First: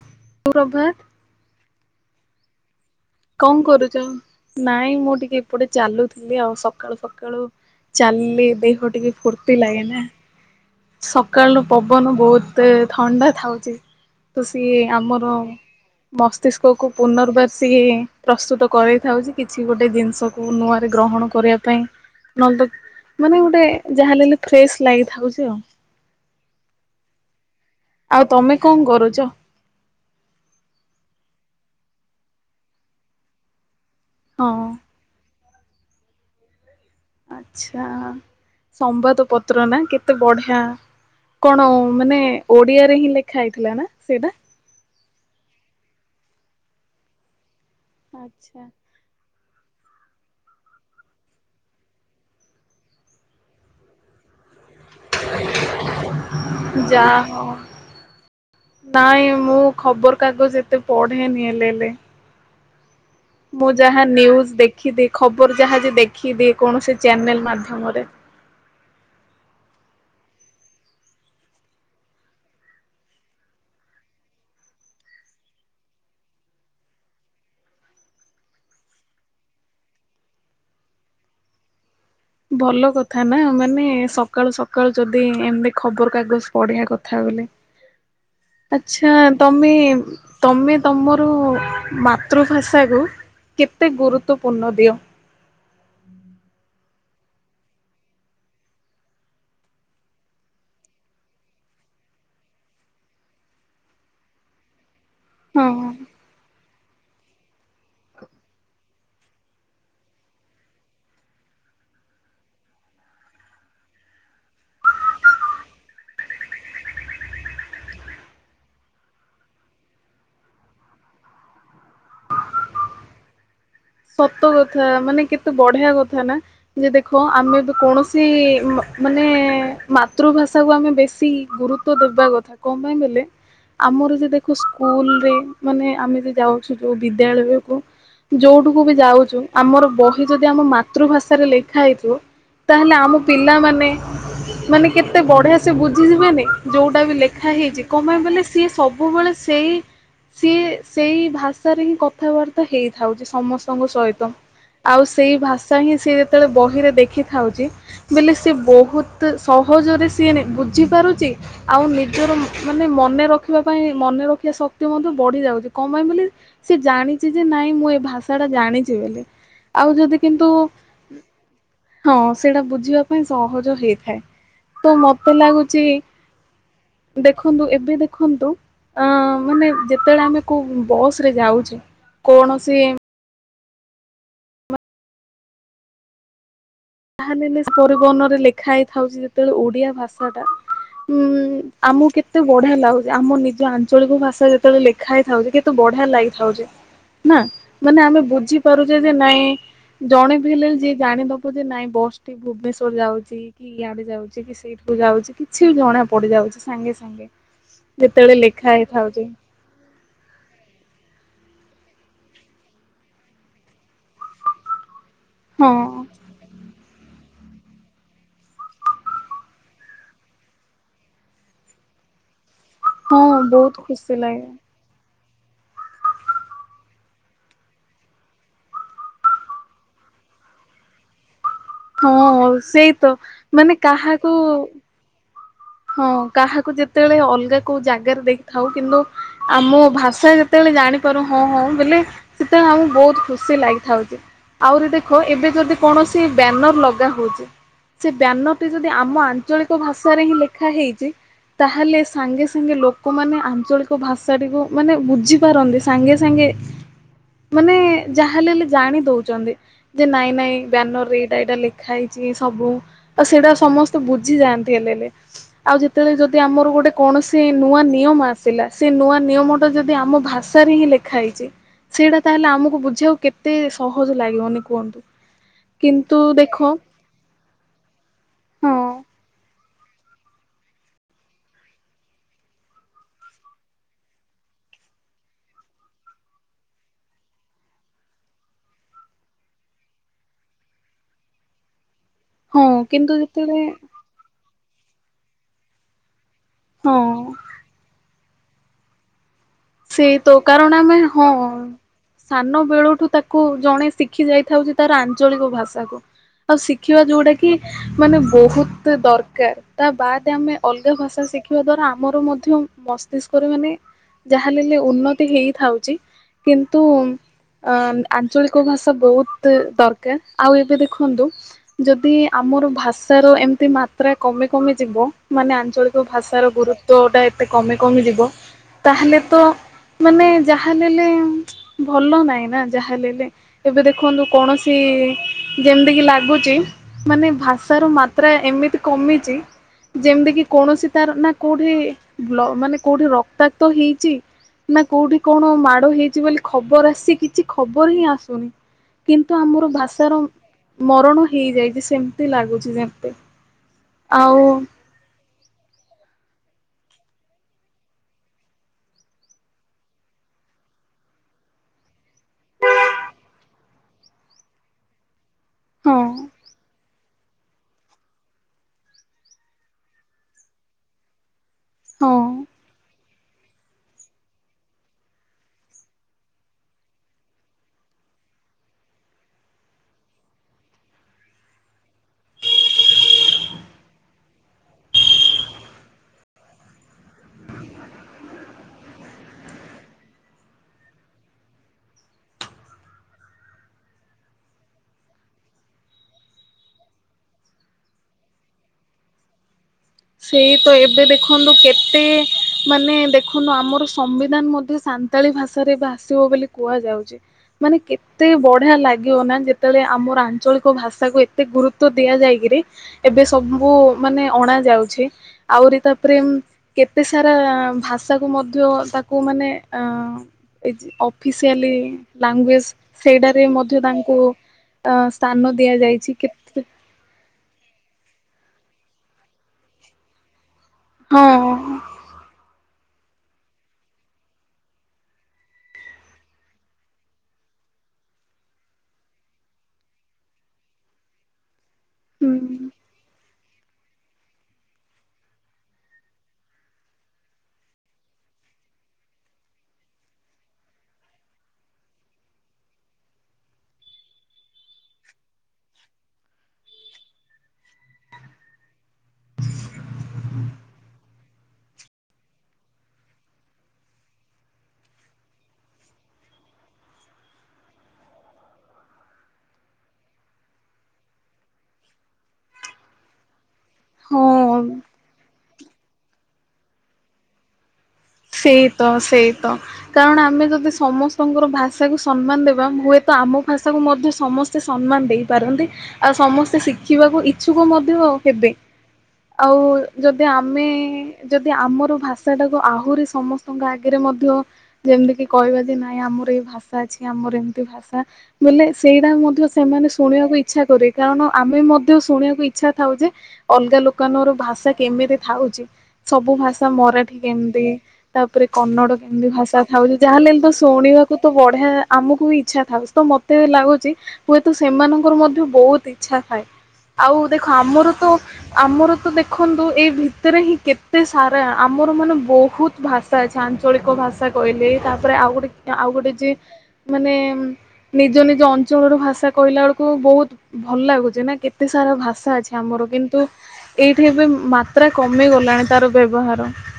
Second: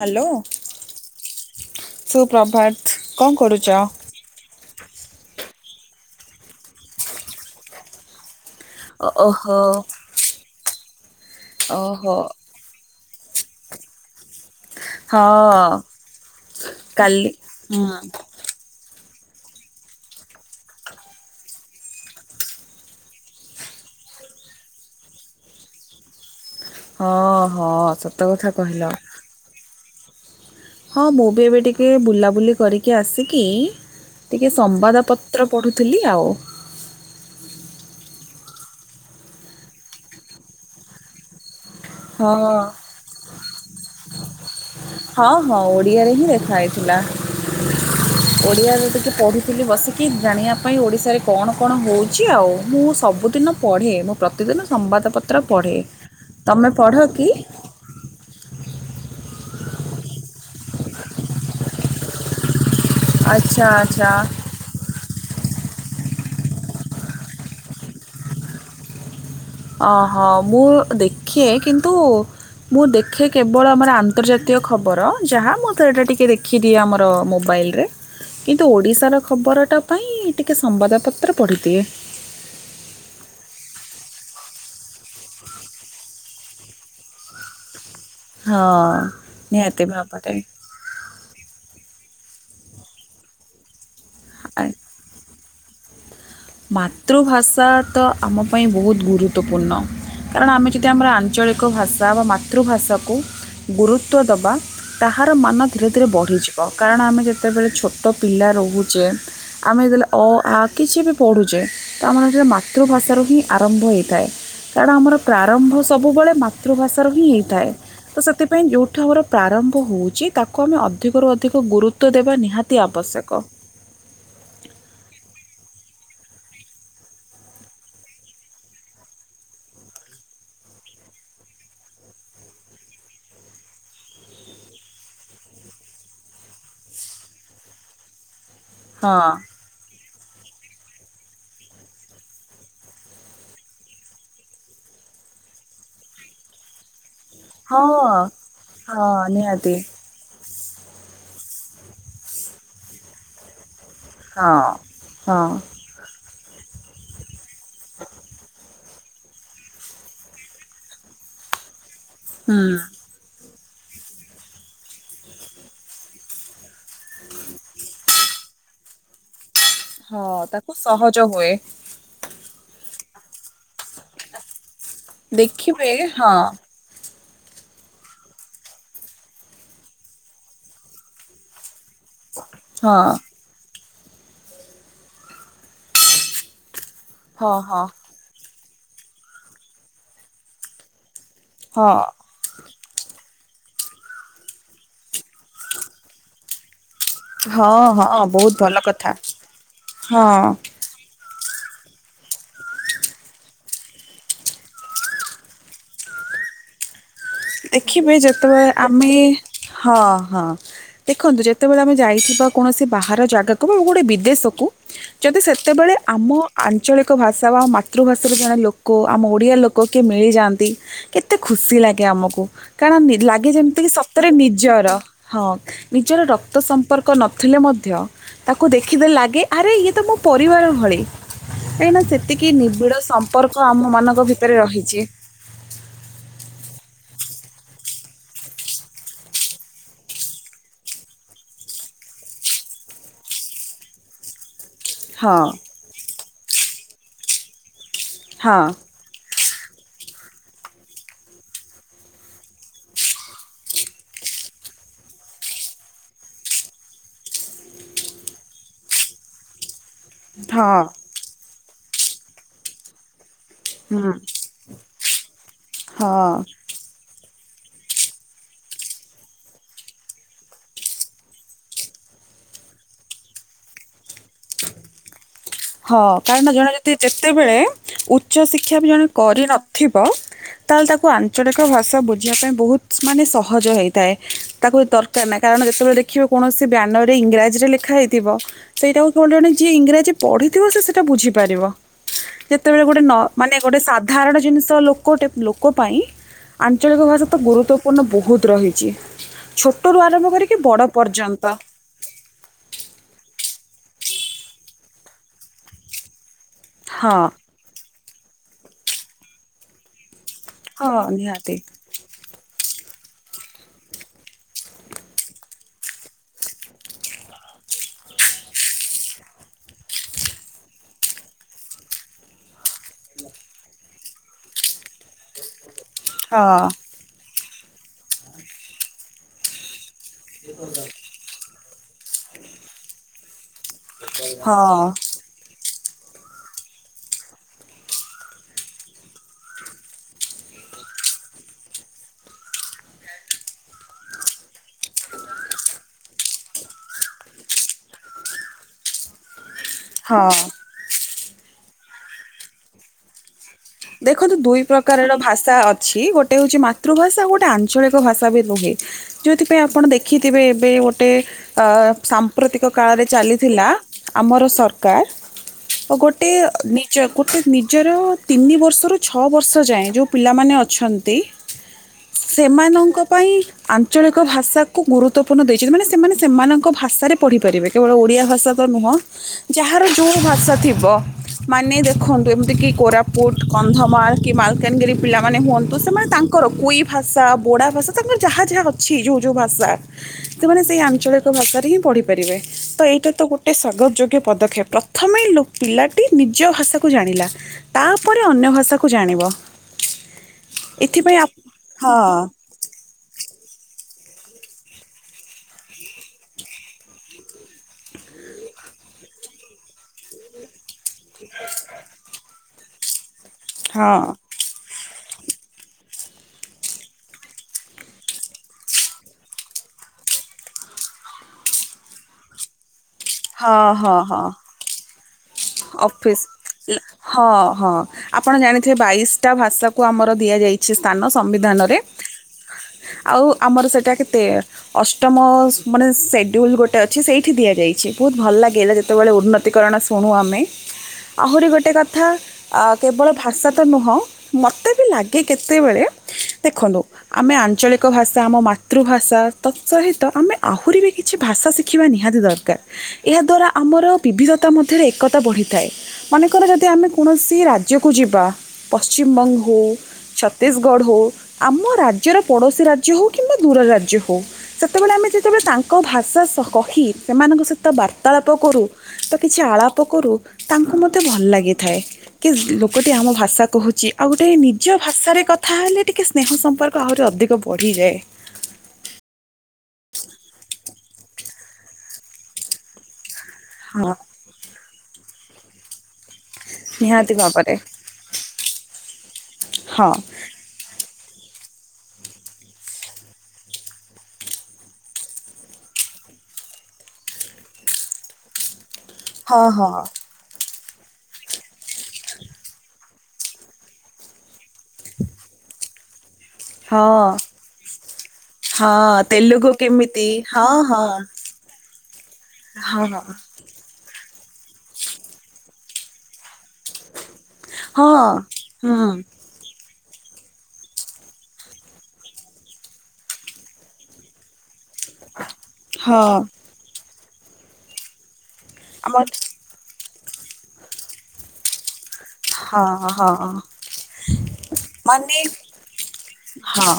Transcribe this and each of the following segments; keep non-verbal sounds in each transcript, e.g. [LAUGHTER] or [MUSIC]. Hello, ସୁପ୍ରଭାତ ସୁପ୍ରଭାତ। କଣ କରୁଛ? ନାଇଁ ମୁଁ ଟିକେ ଏପଟେ ଚାଲୁଥିଲି ଆଉ ସକାଳୁ ସକାଳୁ ଚାଲିଲେ ଦେହ ଟିକେ ଓହୋ ଫୁର୍ତ୍ତି ଲାଗେ ନା। ସକାଳର ପବନ ଓହୋ ବହୁତ ଥଣ୍ଡା ଥାଉଛି ତ ସିଏ ହଁ ଆମର ମସ୍ତିଷ୍କକୁ କାଲି ପୁନର୍ବାର ସିଏ ପ୍ରସ୍ତୁତ କରାଇଥାଉଛି କିଛି ଗୋଟେ ଜିନିଷକୁ ନୂଆରେ ଗ୍ରହଣ କରିବା ପାଇଁ ନହେଲେ ତା ମାନେ ଗୋଟେ ଯାହାହେଲେ ହେଲେ ଫ୍ରେଶ ଲାଗିଥାଉଛି ଆଉ। ହଁ ହଁ ଆଉ ସତ ତମେ କଥା କଣ କହିଲ। କରୁଛ? ହଁ ମୁଁ ବି ଏବେ ଟିକେ ବୁଲାବୁଲି କରିକି ଆସିକି ହଁ ଟିକେ ସମ୍ବାଦପତ୍ର ପତ୍ର ପଢ଼ୁଥିଲି ଆଉ। ଆଛା ସମ୍ବାଦ ପତ୍ର ନା କେତେ ବଢିଆ। କଣ ମାନେ ହଁ ଓଡିଆରେ ହିଁ ଲେଖା ହେଇଥିଲା ନା ସେଇଟା। ହଁ ହଁ ଓଡିଆରେ ହିଁ ଲେଖା ହେଇଥିଲା, ଓଡିଆରେ ଆଚ୍ଛା ଟିକେ ପଢି ପଢ଼ୁଥିଲି ବସିକି ଜାଣିବା ପାଇଁ, ଓଡ଼ିଶାରେ କଣ କାଣ ହେଉଛି ଆଉ ମୁଁ ସବୁଦିନ ପଢ଼େ ମୁଁ। ପ୍ରତିଦିନ ସମ୍ବାଦ ପତ୍ର ପଢେ, ତମେ ପଢ କି? ଯାହା ହଉ। ନାଇଁ ମୁଁ ଖବର କାଗଜ ଏତେ ପଢେନିହେଲେ ହେଲେ। ଆଚ୍ଛା ମୁଁ ଯାହା ଆଚ୍ଛା ନ୍ୟୂଜ୍ଜ୍ ଦେଖିଦିଏ ଖବର ଯାହା ଅଛି ଯେ ଦେଖିଦିଏ କୌଣସି ଚ୍ୟାନେଲ ମାଧ୍ୟମରେ। ଅହଁ ମୁଁ ଦେଖିେ କିନ୍ତୁ ମୁଁ ଦେଖେ କେବଳ ଆମର ଆନ୍ତର୍ଜାତୀୟ ଖବର ଯାହା ମୁଁ ସେ ଏଟା ଟିକିଏ ଦେଖେ କି ଦିଏ ଆମର ମୋବାଇଲରେ। କିନ୍ତୁ ଓଡ଼ିଶାର ଖବରଟା ପାଇଁ ଟିକେ ସମ୍ବାଦପତ୍ର ପଢ଼ିଦିଏ। ଭଲ କଥା ନା ମାନେ ସକାଳୁ ସକାଳୁ ଯଦି ଏମିତି ଖବର କାଗଜ ପଢଆ କଥା ବୋଲେ। [INAUDIBLE] ହଁ ଆଛା ତମେ ନିହାତି ଭାବରେ ତମେ ତମର ମାତୃ ଭାଷାକୁ କେତେ ଗୁରୁତ୍ୱପୂର୍ଣ୍ଣ ଦିଅ? ମାତୃଭାଷା ତ ଆମ ପାଇଁ ବହୁତ ଗୁରୁତ୍ୱପୂର୍ଣ୍ଣ। କାରଣ ଆମେ ଯଦି ଆମର ଆଞ୍ଚଳିକ ଭାଷା ବା ମାତୃଭାଷାକୁ ଗୁରୁତ୍ୱ ଦେବା ତାହାର ମାନ ଧୀରେ ହଁ। ଧୀରେ ବଢ଼ିଯିବ କାରଣ ଆମେ ଯେତେବେଳେ ଛୋଟ ପିଲା ରହୁ ଛେ ଆମେ ଯେତେବେଳ ଅ ଆ କିଛି ବି ପଢ଼ୁଛେ ତ ଆମର ଏଠାରେ ମାତୃଭାଷାରୁ ହିଁ ଆରମ୍ଭ ହୋଇଥାଏ। କାରଣ ଆମର ପ୍ରାରମ୍ଭ ସବୁବେଳେ ମାତୃଭାଷାର ହିଁ ହେଇଥାଏ। ତ ସେଥିପାଇଁ ଯେଉଁଠୁ ଆମର ପ୍ରାରମ୍ଭ ହେଉଛି ତାକୁ ଆମେ ଅଧିକରୁ ଅଧିକ ଗୁରୁ ତ୍ୱ ଦେବା ନିହାତି ଆବଶ୍ୟକ। ସତ କଥା ମାନେ କେତେ ବଢିଆ କଥା ନା ଯେ ଦେଖ ଆମେ ବି କୌଣସି ମା ମାନେ ମାତୃଭାଷା କୁ ଆମେ ବେଶୀ ଗୁରୁ ତ୍ବ ଦେବା କଥା କଣ ପାଇଁ ଗଲେ ଆମର ଯେ ଦେଖ ସ୍କୁଲ ରେ ମାନେ ଆମେ ଯ ଯାଉଛୁ ଯୋଉ ବିଦ୍ୟାଳୟକୁ ଯୋଉଠିକୁ ବି ହଁ ଯାଉଛୁ ଆମର ବହି ଯଦି ଆମ ମାତୃଭାଷାରେ ଲେଖା ହେଇଥିବ। ତାହେଲେ ଆମ ପିଲାମାନେ ମାନେ କେତେ ବଢିଆ ସେ ବୁଝିଯିବେନି ଯୋଉଟା ବି ଲଖ ଖା ହେଇଛି କଣ ହଁ, ପାଇଁ ବୋଲେ ସିଏ ହଁ ସବୁବେଳେ ସେଇ ନିହାତି ସିଏ ସେଇ ଭାଷାରେରେ ହିଁ କଥାବାର୍ତ୍ତା ହେଇଥାଉଛି ସମସ୍ତଙ୍କ ସହିତ ହଁ, ଆଉ ସେଇ ହଁ, ଭାଷା ହିଁ ସେ ଯେତେବେଳେ ବହିରେ ଦେଖି ଖାଉଛି ବଲେ ସିଏ ବହୁତ ସହଜରେ ସିଏ ନେ ବୁଝି ପାରୁଛି ଆଉନି ଜର ହୁଁ। ମାନେ ମନେ ରଖିବା ପାଇଁ ମନେ ରଖିବା ଶକ୍ତି ମଧ୍ୟ ବଢି ଯାଉଛି କଣ ପାଇଁ ବୋଲି ସେ ଜାଣିଛି ଯେ ନାଇଁ ମୁଁ ଏ ଭାଷା ଟା ଜାଣିଛି ବୋଲି ଆଉ ଯଦି ହଁ କିନ୍ତୁ ତାକୁ ସହଜ ହୁଏ ହଁ ସେଇଟା ବୁଝିବା ପାଇଁ ସହଜ ହେଇ ଥାଏ ତ ମତେ ଲାଗୁଛି ଦେଖିବେ ହଁ, ଦେଖନ୍ତୁ ଏବେ ଦେଖନ୍ତୁ ଅ ମାନେ ଯେତେବେଳେ ଆମେ କଉ ବସ ରେ ଯାଉଛେ କୌଣସି ହଁ, ହଁ, ତାହାମିଷ ହଁ। ପରିବହନରେ ଲେଖା ହେଇଥାଉଛି ଯେତେବେଳେ ଓଡିଆ ଭାଷା ଟା ଉଁ ହଁ, ଆମକୁ କେତେ କେତେ ବଢିଆ ଲାଗୁଛି ଆମ ନିଜ ଆଞ୍ଚଳିକ ଭାଷା ଯେତେବେଳେ ଲେଖା ହେଇଥାଉଛି କେତେ ବଢିଆ ଲାଗିଥାଉଛି। ନା ହଁ, ମାନେ ହଁ ଆମେ ବହୁତ ଭଲ ବୁଝିପାରୁଛେ କଥା ଯେ ନାଇଁ ଜଣେ ହଁ। ଭି ହେଲେ ଯିଏ ଜାଣିଦବ ଯେ ନାଇଁ ବସ୍ ଟି ଭୁବନେଶ୍ଵର ଯାଉଛି କି ଇଆଡେ ଯାଉଛି କି ସି ସେଇଠୁ ଯାଉଛି କିଛି ବି ଜଣା ପଡି ଯାଉଛି ସାଙ୍ଗେ ସାଙ୍ଗେ। ଦେଖିବେ ଲେଖା ଯେତେବେଳେ ଆମେ ହେଇଥାଉଛି ହଁ ହଁ ଦେଖନ୍ତୁ ଯେତେବେଳେ ଆମେ ଯାଇଥିବା କୌଣସି ବାହାର ଜାଗାକୁ ବା ଗୋଟଏ ବିଦେଶକୁ ଯଦି ହଁ ସେତେବେଳେ ଆମ ଆଞ୍ଚଳିକ ଭାଷା ବା ଆ ମାତୃଭାଷାରୁ ଜଣେ ଲୋକ ଆମ ଓଡ଼ିଆ ଲୋକ କିଏ ମିଳିଯାଆନ୍ତି କେତେ ଖୁସି ଲାଗେ ଆମକୁ କାରଣ ନି ହଁ ଲାଗେ ଯେମତି ବହୁତ କି ଖୁସି ସତରେ ଲାଗେ ନିଜର ହଁ ନିଜର ରକ୍ତ ସମ୍ପର୍କ ନଥିଲେ ମଧ୍ୟ ତାକୁ ଦେଖିଦେ ଲାଗେ ଆରେ ଇଏ ତ ମୋ ପରିବାର ଭଳି କାଇଁ ନା ହଁ ସେତିକି ସେଇ ନିବିଡ ତ ସମ୍ପର୍କ ମାନେ ଆମ ମାନଙ୍କ କାହାକୁ ଭିତରେ ରହିଛି। ହଁ କାହାକୁ ଯେତେବେଳେ ଅଲଗା କୋଉ ଜାଗାରେ ଦେଇଖିଥାଉ କିନ୍ତୁ ଆମ ଭାଷା ଯେତେବେଳେ ଜାଣିପାରୁ ହଁ ହଁ ବୋଇଲେ ସେତେବେଳେ ଆମକୁ ବହୁତ ଖୁସି ଲାଗିଥାଉଛି। ଆହୁରି ଦେଖ ହଁ ଏବେ ଯଦି କୌଣସି ବ୍ୟାନର ଲଗା ହଉଛି ସେ ବ୍ୟାନର ହଁ ଟି ଯଦି ଆମ ଆଞ୍ଚଳିକ ଭାଷାରେ ହିଁ ଲେଖା ହେଇଛି ତାହେଲେ ସାଙ୍ଗେ ସାଙ୍ଗେ ଲୋକମାନେ ଆଞ୍ଚଳିକ ଭାଷାଟିକୁ ମାନେ ବୁଝିପାରନ୍ତି। ସାଙ୍ଗେ ସାଙ୍ଗେ ମାନେ ଯାହାଲେଲେ ଜାଣି ଦଉଛନ୍ତି। ଯେ ନାଇଁ ନାଇଁ ହଁ ବ୍ୟାନର ରେ ଏଇଟା ଏଇଟା ଲେଖା ହେଇଛି ସବୁ ଆ ସେଇଟା ସମସ୍ତେ ହୁଁ ବୁଝି ଯାଆନ୍ତି ହେଲେ ହେଲେ ଆଉ ଯେତେବେଳେ ହଁ ଯଦି ଆମ ମୋର ଗୋଟେ କୌଣସି ନୂଆ ନିୟମ ଆସିଲା ସେ ନୂଆ ନିୟମ ଟା ଯଦି ଆମ ଭାଷାରେ ହିଁ ଲେଖା ହେଇଛି ସେଇଟା ତାହେଲେ ଆମକୁ ବୁଝେଇକୁ କେତେ ସହଜ ଲାଗିବନେ କୁହନ୍ତୁ। ହଁ କିନ୍ତୁ କାରଣ ଦେଖ ଜଣେ ଯଦି ଯେତେବେଳେ ଉଚ୍ଚ ହଁ ଶିକ୍ଷା ବି ଜଣେ କରିନଥିବ ତାହେଲେ ତାକୁ ଆଞ୍ଚଳିକ ଭାଷା ବୁଝିବା ପାଇଁ ବହୁତ ମାନେ ସହଜ ହେଇଥାଏ ତାକୁ ଦର କାର ନାଇ କାରଣ ଯେତେବେଳେ ଦେଖିବେ କୌଣସି ବ୍ୟାନର ରେ ଇଂରାଜୀରେ ଲେଖା ହେଇଥିବ ସେଇଟାକୁ [UNINTELLIGIBLE] ଯିଏ ଇଂରାଜୀ ପଢିଥିବ ସିଏ ସେଇଟା ବୁଝିପାରିବ। ହଁ ଯେତେବେଳେ ଗୋଟେ କିନ୍ତୁ ନ ମାନେ ଯେତେବେଳେ ଗୋଟେ ସା ଧାରଣ ଜିନିଷ ଲୋକୋଟେ ଲୋକୋ ପାଇଁ ଆଞ୍ଚଳିକ ହଁ ଭାଷାତ ଗୁରୁତ୍ୱ ପୁନଃ ବହୁତ୍ ରହିଚି। ସେଇତ କାରଣ ଆମେ ହଁ। ସାନ ବେଳୁଠୁ ତାକୁ ଜଣେ ଶିଖି ଯାଇଥାଉଚି ତାର ଆଞ୍ଚଳିକ ଭାଷାକୁ। ଆଉ ଶିଖିବା ହଁ ଯୋଉଟାକି ମାନେ ବହୁତୁ ଦରକାର୍ ତା ବାଦ ଆମେ ହଁ ଅଲଗା ଭାଷା ନିହାତି। ଶିଖିବା ଦ୍ଵାରା ଆମର ମଧ୍ୟ ମସ୍ତିଷ୍କରେ ମାନେ ଯାହାଲେଲେ ଉନ୍ନତି ହେଇଥାଉଚି କିନ୍ତୁ ଅ ଆଞ୍ଚଳିକ ଭାଷା ବହୁତୁ ଦରକାର, ଆଉ ଏବେ ଦେଖନ୍ତୁ ଯଦି ଆମର ଭାଷାର ଏମିତି ମାତ୍ରା କମି କମି ଯିବ ମାନେ ଆଞ୍ଚଳିକ ତ ଭାଷାର ହଁ ଗୁରୁତ୍ୱଟା ଏତେ କମି କମି ଯିବ। ତାହେଲେତ ମାନେ ଯାହାଲେଲେ ଭଲ ନାଇଁ ନା ଯାହାଲେଲେ ଏବେ ଦେଖନ୍ତୁ କୌଣସି ହଁ ଯେମିତିକିି ଲାଗୁଚି ମାନେ ଭାଷାର ମାତ୍ରା ଏମିତି କମିଚି ଯେମିତିକିି କୌଣସି ତାରନା କୋଉଠି ମାନେ କୋଉଠି ରକ୍ତାକ୍ତ ହେଇଚି ନା କୋଉଠି କଣ ମାଡ଼ ହେଇଚି ବୋଲି ଖବର ଆସିଚି କିଛି ଖବରହିଁ ଆସୁନି। କିନ୍ତୁ ଆମର ଭାଷାର ହଁ ମରଣ ହେଇଯାଇଚି ସେମିତି ଲାଗୁଚି ଯେମିତି ଦେଖନ୍ତୁ ଆଉ ଦୁଇ, ପ୍ରକ୍ ପ୍ରକାରର ଭାଷା ଅଛି ଗୋଟେ ହଉଚି ମାତୃଭାଷା ଆଉ ଗୋଟେ ଆଞ୍ଚଳିକ ଭାଷାବି ରୁହେ। ଯୋଉଥିପାଇଁ ଆପଣ ଦେଖିଥିବେ ଏବେ ଗୋଟେ ଆ ସାମ୍ପ୍ରତିକ କାଳରେ ଚାଲିଥିଲା ଆମର ସରକାର୍ ହଁ ଗୋଟେ ନିଜ ଗୋଟେ ନିଜର ତିନି ବର୍ଷରୁ ଛଅ ବର୍ଷ ଯାଏଁ ଯୋଉ ପିଲାମାନେ ଅଛନ୍ତି, ହଁ। ସେମାନଙ୍କ ପାଇଁ ଆଞ୍ଚଳିକ ଭାଷାକୁ ଗୁରୁତ୍ୱପୂର୍ଣ୍ଣ ଦେଇଚନ୍ତି, ମାନେ ସେମାନେ ସେମାନଙ୍କ ଭାଷାରେ ପଢିପାରିବେ କେବଳ ଓଡ଼ିଆ ଭାଷାତ ନୁହଁ ଯାହାର ଯୋଉ ଭାଷା ଥିବ ମାନେ ଦେଖନ୍ତୁ ଏମତି କି କୋରାପ୍ ପୁଟ୍ କନ୍ଧମାଳ କି ମାଲକାନଗିରି ପିଲାମାନେ ହୁଅନ୍ତୁ ସେମାନେ ତାଙ୍କର କୁଇ ଭାଷା ବୋଡ଼ା ଭାଷା ତାଙ୍କର ଯାହା ଯାହା ଅଛି ଯୋଉ ଯୋଉ ଭାଷା ସେମାନେ ସେଇ ଆଞ୍ଚଳିକ ଭାଷାରେ ହିଁ ପଢିପାରିବେ ତ ଏଇଟାତ ଗୋଟେ ସ୍ଵାଗତ ଯୋଗ୍ୟ ପଦକ୍ଷେପ। ପ୍ରଥମେ ଲୋ ପିଲାଟି ନିଜ ଭାଷାକୁ ଜାଣିଲା, ତାପରେ ଅନ୍ୟ ଭାଷାକୁ ଜାଣିବ ସେଇତ ଏବେ ଏଥିପାଇଁ ଆପ- ଦେଖନ୍ତୁ କେତେ ହଁ ମାନେ ଦେଖନ୍ତୁ ଆମର ସମ୍ବିଧାନ ମଧ୍ୟ ସାନ୍ତାଳୀ ଭାଷାରେ ଏବେ ଆସିବ ବୋଲି କୁହାଯାଉଚି। ମାନେ କେତେ ବଢିଆ ଲାଗିବନା ଯେତେବେଳେ ଆମର ଆଞ୍ଚଳିକ ଭାଷ୍ ତାକୁ ଏତେ ଗୁରୁତ୍ୱ ଦିଆଯାଇକିରି ଏବେ ସବୁ ହଁ ମାନେ ଅଣା ଯାଉ ଛି ଆହୁରି ତାପରେ କେତେ ସାରା ଭାଷାକୁ ମଧ୍ୟ ତାକୁ ମାନେ ଅ ଏଇ ଅଫିସିଆଲି ଲାଙ୍ଗୁଏଜ୍ ସେଇଟାରେ ହଁ ମଧ୍ୟ ହଁ ତାଙ୍କୁ ହଁ ଅ ସ୍ଥାନ ଦିଆଯାଇଚି ଅଫିସ୍ କେ ହଁ ହଁ ଆପଣ ଜାଣିଥିବେ ବାଇଶିଟା ଭାଷାକୁ ଆମର ଦିଆଯାଇ ସେ ସ୍ଥାନ ହଁ ସମ୍ବିଧାନରେ ଆଉ ଆମର ସେଇଟା କେତେ ଅଷ୍ଟମ ମାନେ ସେଡ୍ୟୁଲ୍ ଗୋଟେ ଅଛି ସେଇଠି ଦିଆଯାଇଛି। ବହୁତ୍ ଭଲ ଲାଗେ ଯେତେବେଳେ ଉନ୍ନତିକରଣ ଶୁଣୁ ଆମେ ଆହୁରି ଗୋଟେ କଥ୍ ଥା କେବଳ ଭାଷାତ ନୁହଁ ମୋତେବି ଲାଗେ କେତେବେଳେ, ଦେଖନ୍ତୁ ଆମେ ଆଞ୍ଚଳିକ ଭାଷା ଆମ ମାତୃଭାଷା ତତ୍ ସହିତ ଆମେ ଆହୁରିବି କି କିଛି ଭାଷା ଶିଖିବା ନିହାତି ଦରକାର ଏହା ଦ୍ୱାରା ଆମର ବିବିଧତା ମଧ୍ୟରେ ଏକତା ବଢିଥାଏ। ମନେକର ଯଦି ଆମେ କୌଣସି ରାଜ୍ୟକୁ ଯିବା ପଶ୍ଚିମବଙ୍ଗ ହଉ ଛତିଶଗଡ ହଉ ଆମ ରାଜ୍ୟର ପଡୋଶୀ ରାଜ୍ୟ ହଉ କିମ୍ବା ଦୂର ରାଜ୍ୟ ହଉ। ସେତେବେଳେ ଆମେ ଯେତେବେଳେ ତାଙ୍କ ଭାଷା କହି ସେମାନଙ୍କ ସହିତ ତ ବାର୍ତ୍ତାଳାପ କରୁ ତ କିଛି ଆଳାପ କରୁ ତାଙ୍କୁ ମୋତେ ଭଲ ଲାଗିଥାଏ। କି ଲୋକଟି ଆମ ଭାଷା କହୁଛି। ଆଉ ଗୋଟେ ନିଜ ହଁ ଭାଷାରେ କଥା ହେଲେ ଟିକେ ସ୍ନେହ ସମ୍ପର୍କ ଆହୁରି ଅଧିକ ବଢ଼ିଯାଏ। ସେଇତ ସେଇତ କାରଣ ଆମେ ଯଦି ସମସ୍ତଙ୍କର ଭାଷାକୁ ସମ୍ମାନ ଦେବା ହୁଏତ। ତ ଆମ ଭାଷାକୁୁ ହଁ ମଧ୍ୟ ସମସ୍ତେ ସମ୍ମାନ ଦେଇପାରନ୍ତି। ଆଉ ସମସ୍ତେ ନିହାତି ଶିଖିବାକୁ ଭାବରେ ଇଚ୍ଛୁକ ମଧ୍ୟ ହେବେ ଆଉ ହଁ ଯଦି। ଆମେ ଯଦି ଆମର ଭାଷାଟାକୁ ଆହୁରି ସମସ୍ତଙ୍କ ଆଗରେ ମଧ୍ୟ ଯେମିତି କିି କହିବା ଯେ ନାଇଁ ଆମର ଏଇ ଭାଷା ଅଛି ଆମର ଏମିତି ଭାଷା। ବୋଲେ ସେଇଟା ହଁ ମଧ୍ୟ ହଁ ସେମାନେ ଶୁଣିବାକୁ ଇଚ୍ଛା କରେ କାରଣ ଆମେ ମଧ୍ୟ ଶୁଣିବାକୁ ଇଚ୍ଛା ଥାଉ ଯେ। ଅଲଗା ଲୋକାନର ଭାଷା କେମିତି ଥାଉଛି ସବୁ ଭାଷା ହଁ ମରାଠି କେମିତି। ତାପରେ କନ୍ନଡ଼ ହଁ କେମିତି ତେଲୁଗୁ ଭାଷା ଥାଉଛି କେମିତି ଯାହା ହେଲେଲେ ହଁ ତ ହଁ ଶୁଣିବାକୁ ତ ବଢିଆ ଆମକୁ ବି ଇଚ୍ଛା ହଁ ଥାଉ ହଁ ତ ମତେ ଏତେ ଲାଗୁଛି ହୁଏତ ସେମାନଙ୍କର ମଧ୍ୟ ବହୁତ ଇଚ୍ଛା ଥାଏ। ଆଉ ଦେଖ ଆମର ହଁ ତ ଆମର ହୁଁ ତ ଦେଖ ଦେଖନ୍ତୁ ଏଇ ଭିତରେ ହିଁ କେତେ ସାରା ଆମର ମାନେ ବହୁତ ଭାଷା ଅଛି ଆଞ୍ଚଳିକ ଭାଷା କହିଲେ ତାପରେ ଆଉ ଗୋଟେ ଆଉ ଗୋଟେ ହଁ। ଯେଏ। ମାନେ ନିଜ ନିଜ ଅଞ୍ଚଳ ର ଆମର ଭାଷା କହିଲା ବେଳକୁ ବହୁତ ଭଲ ଲାଗୁଛି ନା କେତେ ଏତେ ସାରା ଭାଷା ଅଛି ଆମର ହଁ ହଁ କିନ୍ତୁ ଏଇଠି ବି ମାତ୍ରା ମାନେ କମି ଗଲାଣି ତାର ବ୍ୟବହାର। ହଁ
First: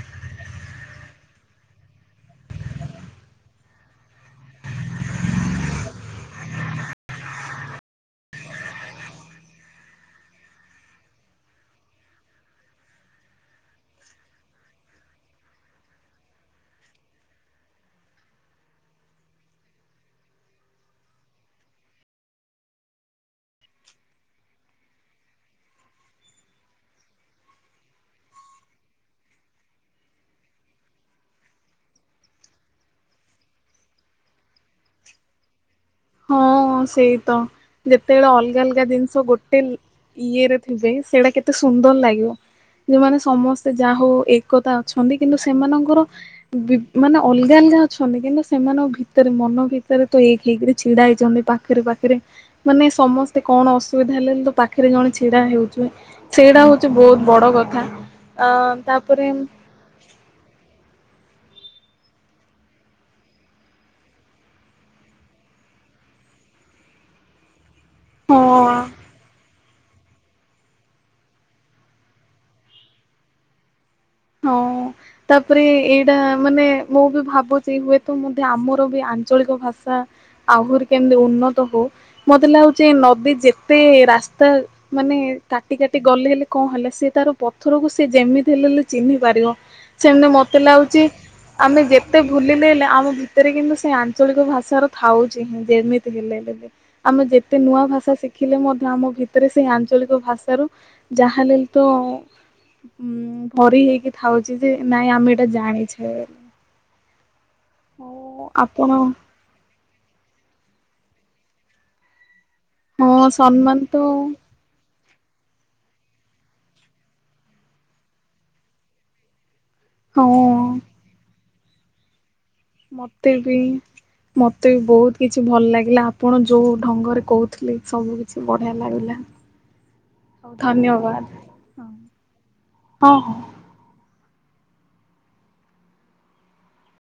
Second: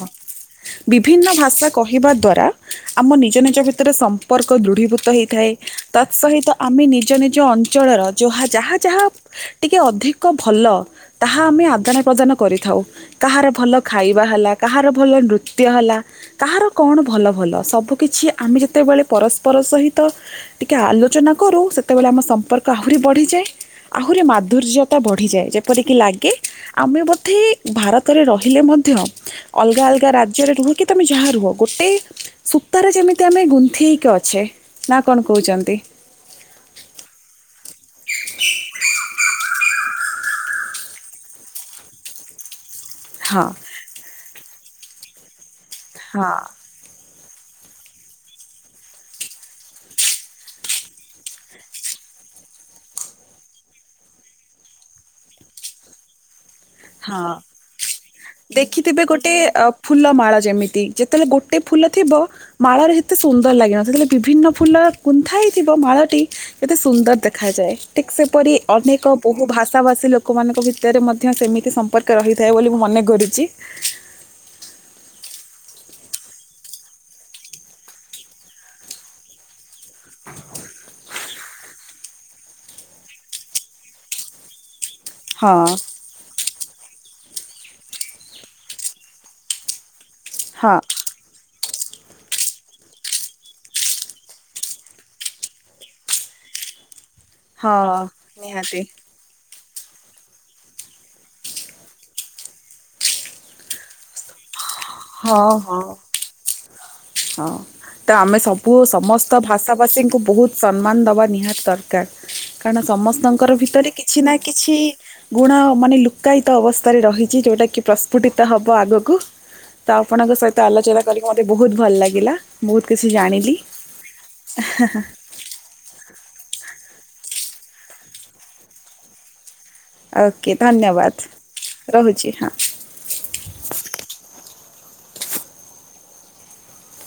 ବିଭିନ୍ନ ଭାଷା କହିବା ଦ୍ଵାରା ଆମ ନିଜ ନିଜ ଭିତରେ ସମ୍ପକ ସମ୍ପର୍କ ଦୃଢୀଭୂତ ହେଇଥାଏ ତା ସହିତ। ଆମେ ନିଜ ନିଜ ଅଞ୍ଚଳର ଯାହା ଯାହା ଯାହା ଟିକେ ଅଧିକ ଭଲ। ତାହା ଆମେ ଆଦାନ ପ୍ରଦାନ କରିଥାଉ। କାହାର ଭଲ ଖାଇବା ହେଲା କାହାର ଭଲ ନୃତ୍ୟ ହେଲା। କାହାର କଣ ଭଲ ଭଲ ସବୁ କିଛି ଆମେ ଯେତେବେଳେ ପରସ୍ପର ସହିତ ଟିକେ ଆଲୋଚନା କରୁ ସେତେବେଳେ ଆମ ସମ୍ପର୍କ ଆହୁରି ବଢିଯାଏ ଆହୁରି ମାଧୁର୍ଯ୍ୟ ବଢିଯାଏ ଯେପରିକି ଲାଗେ ଆମେ ବୋଧେ ଭାରତରେ ରହିଲେ ମଧ୍ୟ ଅଲଗା ଅଲଗା ରାଜ୍ୟରେ ରୁହ କି ତମେ ଯାହା ରୁହ ଗୋଟେ। ସୂତାରେ ଯେମିତି ଆମେ ଗୁନ୍ଥି ହେଇକି ଅଛେ ନା କଣ କହୁଛନ୍ତି। ହଁ ସେଇ ତ ଯେତେବେଳେ ଅଲଗା ଅଲଗା ଜିନିଷ ଗୋଟେ ବି ଇଏରେ ଥିବେ ସେଇଡା କେତେ ସୁନ୍ଦର ଲାଗେ। ଯେଉ ମାନେ ହଁ ସମସ୍ତେ ଯାହା ହଉ ଏକତା ଅଛନ୍ତି କିନ୍ତୁ ସେମାନଙ୍କର ହଁ ବି ମାନେ ଅଲଗା ଅଲଗା ଅଛନ୍ତି କିନ୍ତୁ ସେମାନଙ୍କ ଭିତରେ ମନ ଭିତରେ ତ ଏକ ହେଇକିରି। ଛିଡା ହେଇଛନ୍ତି ପାଖରେ ପାଖରେ। ମାନେ ସମସ୍ତେ କଣ ଅସୁବିଧା ହେଲେ ପାଖରେ ଜଣେ ଛିଡା ହେଉଛି। ସେଇଟା ହଉଛି ହଁ ବହୁତ ବଡ କଥା ଅ ତାପରେ। ଫୁଲ ମାଳ ଯେମିତି ଯେତେବେଳେ ଗୋଟେ ଫୁଲ ଥିବ ମାଳରେ ଏତେ ସୁନ୍ଦର ଲାଗେନା ସେଥିରେ ବିଭିନ୍ନ ଫୁଲ ଗୁନ୍ଥା ହେଇଥିବ ମାଳଟି କେତେ ସୁନ୍ଦର ଦେଖାଯାଏ। ଠିକ୍ ସେପରି ହଁ ଅନେକ ବହୁ ଭାଷା ଭାଷୀ ଲୋକମାନଙ୍କ ଭିତରେ ମଧ୍ୟ ସେମିତି ସମ୍ପର୍କ ରହିଥାଏ ବୋଲି ମୁଁ ମନେ କରୁଛି। ହଁ। ତାପରେ ଏଇଟା ମାନେ ମୁଁ ବି ଭାବୁଛି ହୁଏତ ମଧ୍ୟ ଆମର ବି ଆଞ୍ଚଳିକ ଭାଷା। ଆହୁରି କେମତି ଉନ୍ନତ ହୋଉ ମତେ ଲାଗୁଚି ନଦୀ ଯେତେ ରାସ୍ତା ମାନେ ହଁ କାଟି କାଟି ଗଲେ ହେଲେ କଣ ହେଲା ସେ ତାର ପଥରକୁ ସେ ଯେମିତି ହେଲେ ଲେ ଚିହ୍ନି ପାରିବ ସେମିତ ମତେ ହଁ ଲାଗୁଚି ଆମେ ଯେତେ ଭୁଲିଲେ ହେଲେ ଆମ ଭିତରେ କିନ୍ତୁ ସେ ଆଞ୍ଚଳିକ ଭାଷାର ଥାଉଚି ଯେମିତି ହେଲେ। ଆମେ ଯେତେ ନୂଆ ହଁ ଭାଷା ଶିଖିଲେ ନିହାତି ମଧ୍ୟ ଆମ ଭି ରେ ସେଇ ଆଞ୍ଚଳିକ ଭାଷାରୁ ଯାହା ହେଲେ ତ ଭରି ହେଇକି ଥାଉଚି ଯେ ନାଇଁ ଆମେ ହଁ ଏଇଟା ହଁ ଜାଣିଛେ। ହଁ ତ ଆମେ ହଉ ସବୁ ଆପଣ ସମସ୍ତ ଭାଷା ଭାଷୀଙ୍କୁ ବହୁତୁ ସମ୍ମାନ ଦବା ନିହାତି ଦର କାର କାରଣ ହଁ ସମସ୍ତଙ୍କର ସମ୍ମାନ ଭିତରେ ତ କିଛି ନା କିଛି ଗୁଣ ମାନେ ଲୁକାୟିତ ଅବସ୍ଥାରେ ରହିଚି ଯୋଉଟା କି ପ୍ରସ୍ଫୁଟିତ ହବ ଆଗକୁ। ତ ହଁ ଆପଣଙ୍କ ସହିତ ଆଲୋଚନା କରିକି ମତେ ବହୁତୁ ଭଲ ଲାଗିଲା। ବହୁତ କିଛି ମତେ ଜାଣିଲି। ବି ମତେ ବି ବହୁତୁ କିଛି ଭଲ ଲାଗିଲା ଆପଣ ଯୋଉ ଢଙ୍ଗରେ କହୁଥିଲେ ସବୁ କିଛି ବଢିଆ ଲାଗିଲା। ଓକେ ଧନ୍ୟବାଦ ରହୁଚ ହଁ। ହଁ।